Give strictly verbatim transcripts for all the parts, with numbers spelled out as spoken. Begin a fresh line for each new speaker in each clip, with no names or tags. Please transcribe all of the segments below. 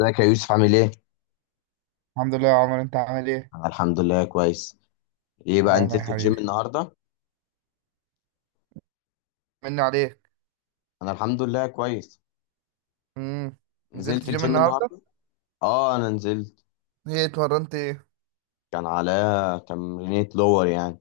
ازيك يا يوسف؟ عامل ايه؟
الحمد لله يا عمر، انت عامل ايه؟
انا الحمد لله كويس. ايه بقى، نزلت
دايما يا
تمام الجيم
حبيبي.
النهارده؟
مني عليك.
انا الحمد لله كويس.
امم نزلت
نزلت
جيم
الجيم
النهارده.
النهارده؟ اه انا نزلت.
ايه اتمرنت ايه؟
كان عليا تمرينة لور يعني.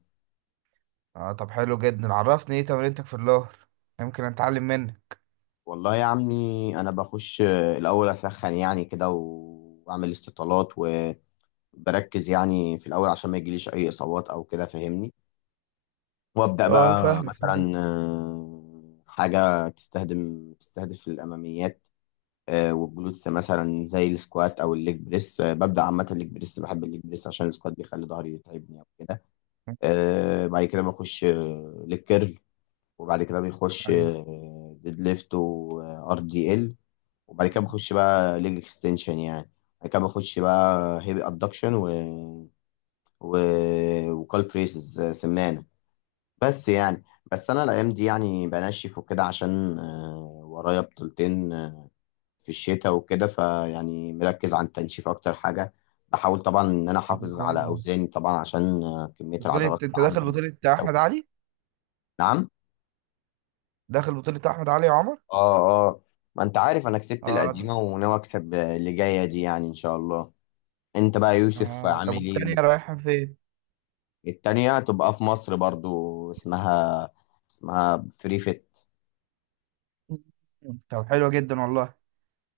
اه طب حلو جدا، عرفني ايه تمرينتك في الظهر، يمكن اتعلم منك.
والله يا عمي انا بخش آه، الاول اسخن يعني كده و- واعمل استطالات، وبركز يعني في الاول عشان ما يجيليش اي اصابات او كده، فاهمني؟ وابدا
اه
بقى
فاهمك طبعاً.
مثلا آه، حاجه تستهدم تستهدف الاماميات آه، والجلوتس، مثلا زي السكوات او الليج بريس. آه، ببدا عامه الليج بريس، بحب الليج بريس عشان السكوات بيخلي ظهري يتعبني او كده. آه، بعد كده بخش آه، ليج كيرل. وبعد كده بيخش
ايوه.
آه، ديد ليفت وار دي ال. وبعد كده بخش بقى ليج اكستنشن يعني. بعد كده بخش بقى هيفي ادكشن و و وكال فريسز آه، سمانه. بس يعني، بس انا الايام دي يعني بنشف وكده، عشان آه، ورايا بطولتين في الشتاء وكده، فيعني مركز على التنشيف اكتر حاجه. بحاول طبعا ان انا احافظ على
آه.
اوزاني طبعا، عشان آه، كميه
بطولة،
العضلات
انت
اللي
داخل
عندي
بطولة
او
احمد
كده.
علي؟
نعم.
داخل بطولة احمد علي يا عمر؟
اه. اه، ما انت عارف انا كسبت
اه ده.
القديمه وناوي اكسب اللي جايه دي يعني ان شاء الله. انت بقى يا يوسف
اه طب
عامل ايه؟
والتانية رايحة فين؟
التانية تبقى في مصر برضو، اسمها، اسمها فري فيت.
مم. طب حلو جدا والله.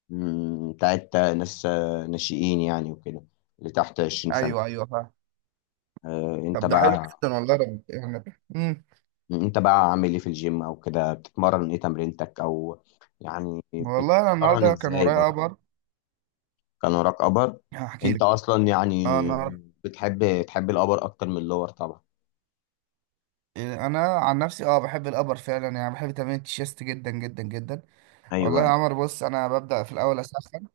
مم، بتاعت ناس آه، ناشئين يعني وكده، اللي تحت عشرين سنة.
ايوه ايوه فاهم.
آه، انت
طب ده حلو
بقى،
جدا والله رب. يعني. امم
انت بقى عامل ايه في الجيم او كده؟ بتتمرن ايه تمرينتك؟ او يعني
والله انا
بتتمرن
النهارده كان
ازاي
ورايا
برضه؟
امر.
كان وراك ابر.
هحكي
انت
لك.
اصلا
اه
يعني
النهارده.
بتحب، تحب الابر اكتر من اللور طبعا.
انا عن نفسي اه بحب الابر فعلا، يعني بحب تمرين التشيست جدا جدا جدا. والله يا
ايوه.
عمر بص، انا ببدا في الاول اسخن.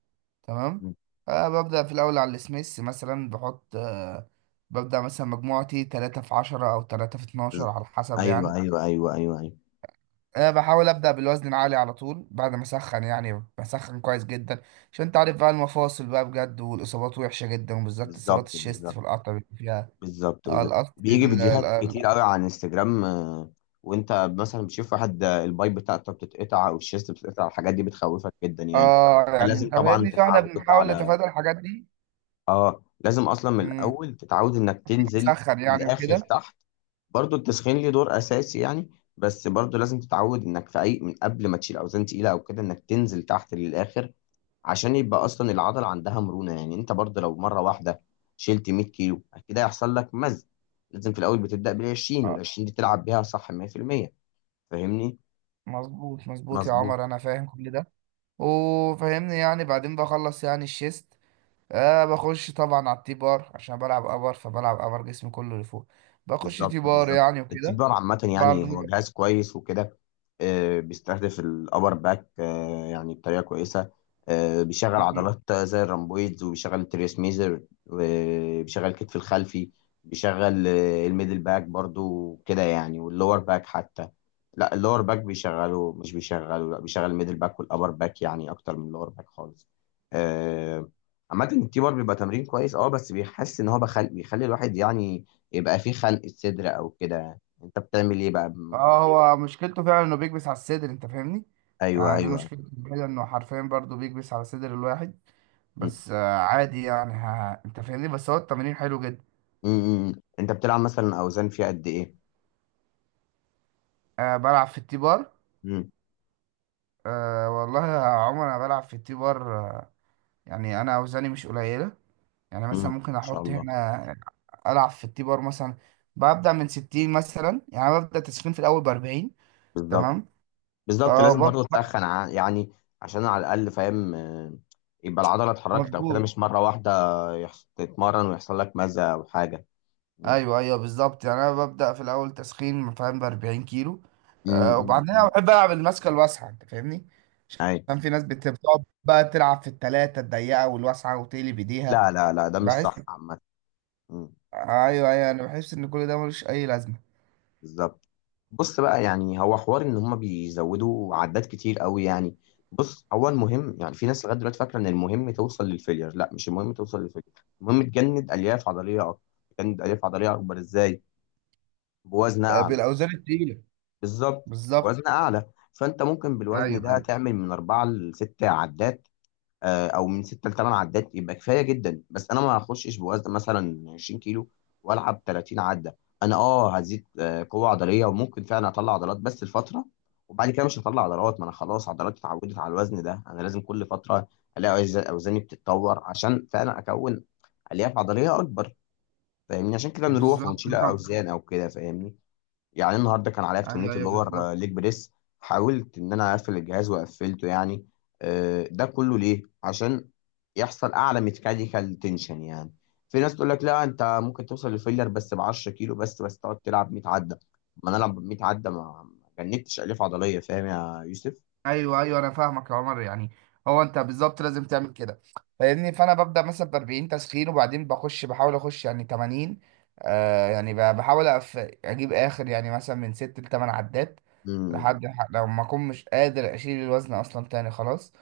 تمام. آه ببدا في الاول على السميث مثلا بحط، آه ببدا مثلا مجموعتي تلاتة في عشرة او تلاتة في
بز-
اتناشر على حسب يعني.
ايوه ايوه ايوه ايوه ايوه.
آه بحاول ابدا بالوزن العالي على طول بعد ما اسخن، يعني بسخن كويس جدا عشان انت عارف بقى المفاصل بقى بجد، والاصابات وحشه جدا وبالذات اصابات
بالظبط
الشيست
بالظبط.
في القطع بيبقى فيها.
بالظبط
آه،
بالظبط،
القط-
بيجي
ال-
فيديوهات
ال-
كتير قوي على انستجرام. آه، وانت مثلا بتشوف واحد آه، البايب بتاعته بتتقطع او الشيست بتتقطع، الحاجات دي بتخوفك جدا يعني.
اه يعني
فلازم
انت
طبعا
فاهمني، فاحنا
تتعود
بنحاول
على،
نتفادى الحاجات دي.
لازم اصلا من
امم
الاول تتعود انك تنزل
نسخن يعني
للاخر
وكده.
تحت. برضو التسخين ليه دور اساسي يعني، بس برضو لازم تتعود انك في اي، من قبل ما تشيل اوزان تقيله او كده، انك تنزل تحت للاخر، عشان يبقى اصلا العضله عندها مرونه. يعني انت برضو لو مره واحده شلت مية كيلو، كده هيحصل لك مزق. لازم في الاول بتبدا بال عشرين، وال
اه
عشرين دي تلعب بيها صح مية في المية. فاهمني؟
مظبوط مظبوط يا
مظبوط.
عمر، انا فاهم كل ده وفاهمني. يعني بعدين بخلص يعني الشيست. آه بخش طبعا على التي بار عشان بلعب ابر، فبلعب ابر جسمي كله لفوق. بخش
بالظبط
تي بار
بالظبط.
يعني
التيك
وكده
باور عامة
برضه.
يعني هو جهاز كويس وكده، آه، بيستهدف الأبر باك آه، يعني بطريقة كويسة. آه، بيشغل
مم.
عضلات زي الرامبويدز، وبيشغل التريس ميزر، وبيشغل الكتف الخلفي. بيشغل آه، الميدل باك برضو كده يعني، واللور باك حتى. لا، اللور باك بيشغله مش بيشغله، لا بيشغل الميدل باك والأبر باك يعني أكتر من اللور باك خالص. آه، عامة التي بار بيبقى تمرين كويس اه، بس بيحس ان هو بخل... بيخلي الواحد يعني يبقى في خلق صدر او كده. انت بتعمل ايه بقى م-
اه هو مشكلته فعلا انه بيكبس على الصدر، انت فاهمني.
ايوه
يعني دي
ايوه أيوه.
مشكلته كده، انه حرفيا برضه بيكبس على صدر الواحد.
مم.
بس آه عادي يعني، ها انت فاهمني، بس هو التمرين حلو جدا.
مم. مم. انت بتلعب مثلا اوزان فيها قد ايه؟
أه بلعب في التي بار.
مم.
أه والله يا عمر انا بلعب في التي بار أه. يعني انا اوزاني مش قليله. يعني
مم.
مثلا ممكن
ان شاء
احط
الله.
هنا، العب في التي بار مثلا. ببدا من ستين مثلا، يعني أنا ببدا تسخين في الاول ب اربعين.
بالظبط.
تمام.
بالظبط
اه
لازم برضو
ببدا.
تسخن ع- يعني، عشان على الاقل فاهم آه، يبقى العضله اتحركت او كده،
مظبوط.
مش مره واحده يحص... تتمرن ويحصل لك مزه او حاجه. مم.
ايوه ايوه بالظبط. يعني انا ببدا في الاول تسخين فاهم ب 40 كيلو.
مم.
أه
مم.
وبعدين
مم.
انا بحب العب الماسكه الواسعه، انت فاهمني.
اي.
عشان في ناس بت- بتقعد بقى تلعب في التلاتة الضيقه والواسعه وتقلب ايديها.
لا لا لا، ده مش
بحس.
صح عامه. مم.
ايوه ايوه انا بحس ان كل ده ملوش اي لازمه.
بالظبط. بص بقى يعني، هو حوار ان هم بيزودوا عدات كتير قوي يعني. بص، هو المهم يعني، في ناس لغايه دلوقتي فاكره ان المهم توصل للفيلير. لا، مش المهم توصل للفيلير، المهم تجند الياف عضليه اكتر. تجند الياف عضليه اكبر ازاي؟ بوزن
آه،
اعلى.
بالاوزان التقيله.
بالظبط.
بالظبط.
بوزن اعلى. فانت ممكن بالوزن
ايوه
ده
ايوه
تعمل من اربعه لست عدات، آه، او من ستة ل ثمانية عدات، يبقى كفايه جدا. بس انا ما هخشش بوزن مثلا عشرين كيلو والعب تلاتين عده. انا اه هزيد آه، قوه عضليه، وممكن فعلا اطلع عضلات بس الفتره، وبعد كده مش هطلع عضلات. ما انا خلاص عضلاتي اتعودت على الوزن ده، انا لازم كل فتره الاقي أوز- اوزاني بتتطور، عشان فعلا اكون الياف عضليه اكبر. فاهمني؟ عشان كده بنروح
بالظبط.
ونشيل
انت.
اوزان او كده، فاهمني؟ يعني النهارده كان عليا في تمرينة
ايوه ايوه
اللور
بالظبط.
آه، ليج بريس، حاولت ان انا اقفل الجهاز وقفلته يعني. آه، ده كله ليه؟ عشان يحصل اعلى ميكانيكال تنشن يعني. في ناس تقول لك لا، انت ممكن توصل لفيلر بس ب عشرة كيلو، بس بس تقعد تلعب مية عده. ما انا العب مية عده، ما ما جنبتش الياف عضليه. فاهم يا
ايوه ايوه انا فاهمك يا عمر يعني. هو انت بالظبط لازم تعمل كده، فاهمني. فانا ببدا مثلا ب اربعين تسخين، وبعدين بخش بحاول اخش يعني تمانين. آه يعني ب- بحاول أف... اجيب اخر يعني مثلا من ستة ل 8 عدات
يوسف؟
لحد ح- لو ما اكون مش قادر اشيل الوزن اصلا تاني خلاص.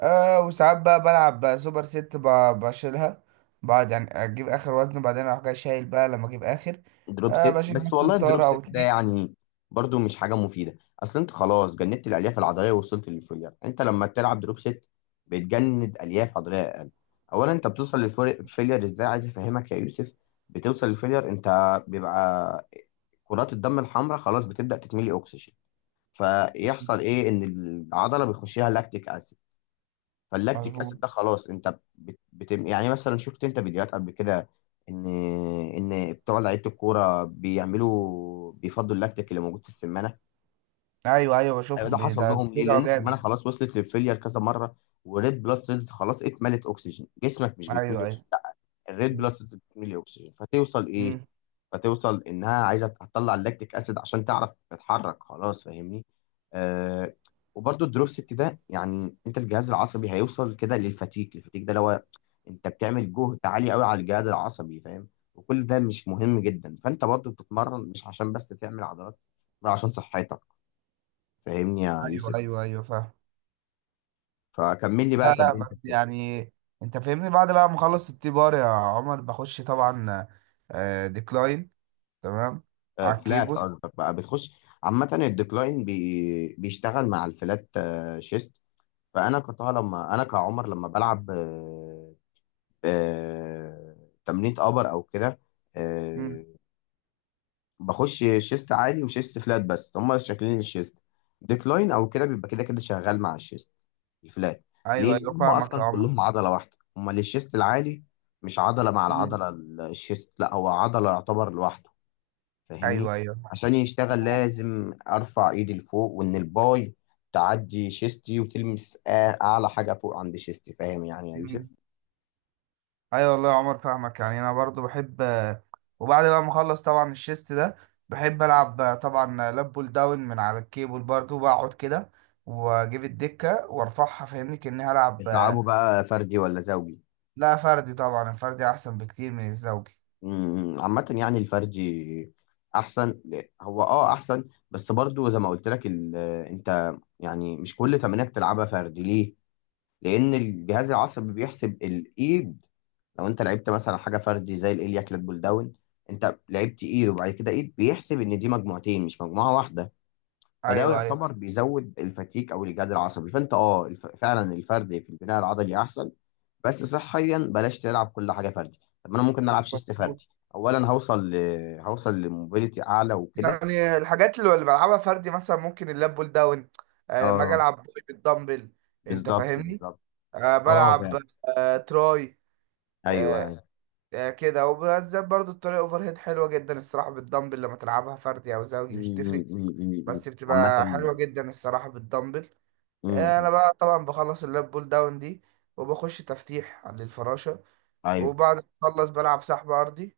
آه وساعات بقى بلعب بقى سوبر ست، ب- بشيلها بعد، يعني اجيب اخر وزن بعدين اروح جاي شايل بقى لما اجيب اخر.
دروب
آه
ست؟
بشيل
بس
مثلا
والله الدروب
طارة
ست
او
ده
اتنين.
يعني برضو مش حاجة مفيدة. اصل انت خلاص جندت الالياف العضلية ووصلت للفوليار، انت لما تلعب دروب ست بتجند الياف عضلية اقل. اولا انت بتوصل للفوليار ازاي، عايز افهمك يا يوسف. بتوصل للفوليار، انت بيبقى كرات الدم الحمراء خلاص بتبدأ تتملي اكسجين. فيحصل ايه، ان العضلة بيخش لها لاكتيك اسيد. فاللاكتيك
مظبوط.
اسيد ده خلاص انت بت... بت... يعني مثلا شفت انت فيديوهات قبل كده ان ان بتوع لعيبه الكوره بيعملوا، بيفضوا اللاكتيك اللي موجود في السمانه.
ايوه ايوه
ايوه، ده
بشوفهم، بي-
حصل
ده
لهم ليه؟
بيرجعوا
لان السمانه
جامد.
خلاص وصلت للفيلير كذا مره، والريد بلاد سيلز خلاص اتملت اكسجين. جسمك مش بيتملي
ايوه ايوه.
اكسجين، الريد بلس سيلز بتميل اكسجين. فتوصل ايه؟
امم
فتوصل انها عايزه تطلع اللاكتيك اسيد عشان تعرف تتحرك خلاص. فاهمني؟ آه. وبرده الدروب ست ده يعني، انت الجهاز العصبي هيوصل كده للفتيك، الفتيك ده اللي هو انت بتعمل جهد عالي قوي على الجهاز العصبي. فاهم؟ وكل ده مش مهم جدا. فانت برضو بتتمرن مش عشان بس تعمل عضلات، بل عشان صحتك. فاهمني يا
ايوه
يوسف؟
ايوه ايوه فاهم.
فكمل لي بقى
لا لا بس
تمرينتك.
يعني، انت فاهمني بعد بقى ما اخلص التي بار يا عمر بخش طبعا آه ديكلاين. تمام. على
فلات
الكيبورد.
قصدك بقى بتخش؟ عامة الديكلاين بي بيشتغل مع الفلات آه، شيست. فأنا كطه لما أنا كعمر لما بلعب آه، آه، تمرينة أبر أو كده،
امم
آه، بخش شيست عالي وشيست فلات، بس هما شكلين الشيست. ديكلاين أو كده بيبقى كده كده شغال مع الشيست الفلات. ليه؟
ايوه ايوه
لأن هما
فاهمك يا
أصلا
عمر.
كلهم عضلة واحدة، هما للشيست العالي، مش عضلة مع
امم
العضلة. الشيست لا، هو عضلة يعتبر لوحده. فاهمني؟
ايوه ايوه.
عشان يشتغل لازم ارفع ايدي لفوق، وان الباي تعدي شيستي وتلمس آ- اعلى حاجه فوق عند شيستي. فاهم يعني يا يوسف؟
مم. ايوه والله يا عمر فاهمك، يعني انا برضو بحب. وبعد بقى ما اخلص طبعا الشيست ده، بحب العب طبعا لاب بول داون من على الكيبل برضو، بقعد كده واجيب الدكه وارفعها فاهمني كاني هلعب.
بتلعبه بقى فردي ولا زوجي؟
لا فردي طبعا، الفردي احسن بكتير من الزوجي.
أمم، عامه يعني الفردي احسن ل- هو اه احسن، بس برضو زي ما قلت لك ال- انت يعني مش كل تمرينك تلعبها فردي. ليه؟ لان الجهاز العصبي بيحسب الايد، لو انت لعبت مثلا حاجه فردي زي الاليا كلات بول داون، انت لعبت ايد وبعد كده ايد، بيحسب ان دي مجموعتين مش مجموعه واحده. فده
ايوه ايوه
يعتبر بيزود الفتيك او الجهاد العصبي. فانت اه الف... فعلا الفردي في البناء العضلي احسن، بس صحيا بلاش تلعب كل حاجه فردي. طب ما انا ممكن العب شيست
مظبوط.
فردي، اولا هوصل ل... هوصل لموبيليتي اعلى وكده.
يعني الحاجات اللي اللي بلعبها فردي، مثلا ممكن اللاب بول داون. آه، لما اجي
اه
العب بالدمبل، انت
بالظبط
فاهمني.
بالظبط.
آه،
اه
بلعب
فعلا.
آه، تراي
ايوه
آه،
ايوه.
آه، كده، وبالذات برضو الطريقة اوفر هيد حلوة جدا الصراحة بالدمبل، لما تلعبها فردي او
م-
زوجي مش
م-
تفرق.
م- م- م.
بس
عامه.
بتبقى حلوة جدا الصراحة بالدمبل. آه، انا بقى طبعا بخلص اللاب بول داون دي وبخش تفتيح للفراشة.
ايوه.
وبعد ما اخلص بلعب سحب ارضي.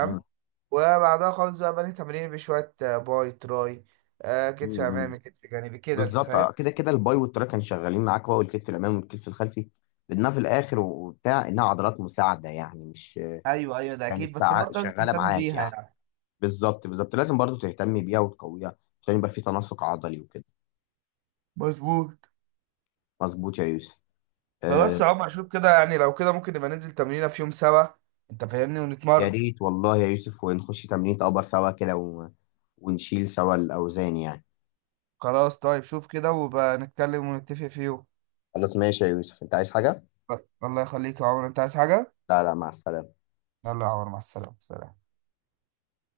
مم.
وبعدها خالص بقى بني تمرين بشوية آه، باي تراي، آه، كتف
مم. مم.
امامي كتف جانبي كده، انت
بالظبط
فاهم.
آه، كده كده الباي والتراي كانوا شغالين معاك، هو الكتف الامامي والكتف الخلفي لانها في الاخر وبتاع انها عضلات مساعده يعني، مش
ايوه ايوه ده
كانت
اكيد، بس
ساعة
برضه لازم
شغاله
تهتم
معاك
بيها
يعني.
يعني.
بالظبط بالظبط، لازم برضو تهتمي بيها وتقويها عشان يبقى في تناسق عضلي وكده.
مظبوط.
مظبوط يا يوسف.
خلاص
آه.
يا عمر شوف كده، يعني لو كده ممكن نبقى ننزل تمرينة في يوم سوا، انت فاهمني،
يا
ونتمرن.
ريت والله يا يوسف، ونخش تمرين ابر سوا كده و... ونشيل سوا الاوزان يعني.
خلاص طيب، شوف كده وبقى نتكلم ونتفق في يوم.
خلاص ماشي يا يوسف، انت عايز حاجه؟
الله يخليك يا عمر، انت عايز حاجة؟
لا لا، مع السلامه.
يلا يا عمر، مع السلامة، سلام.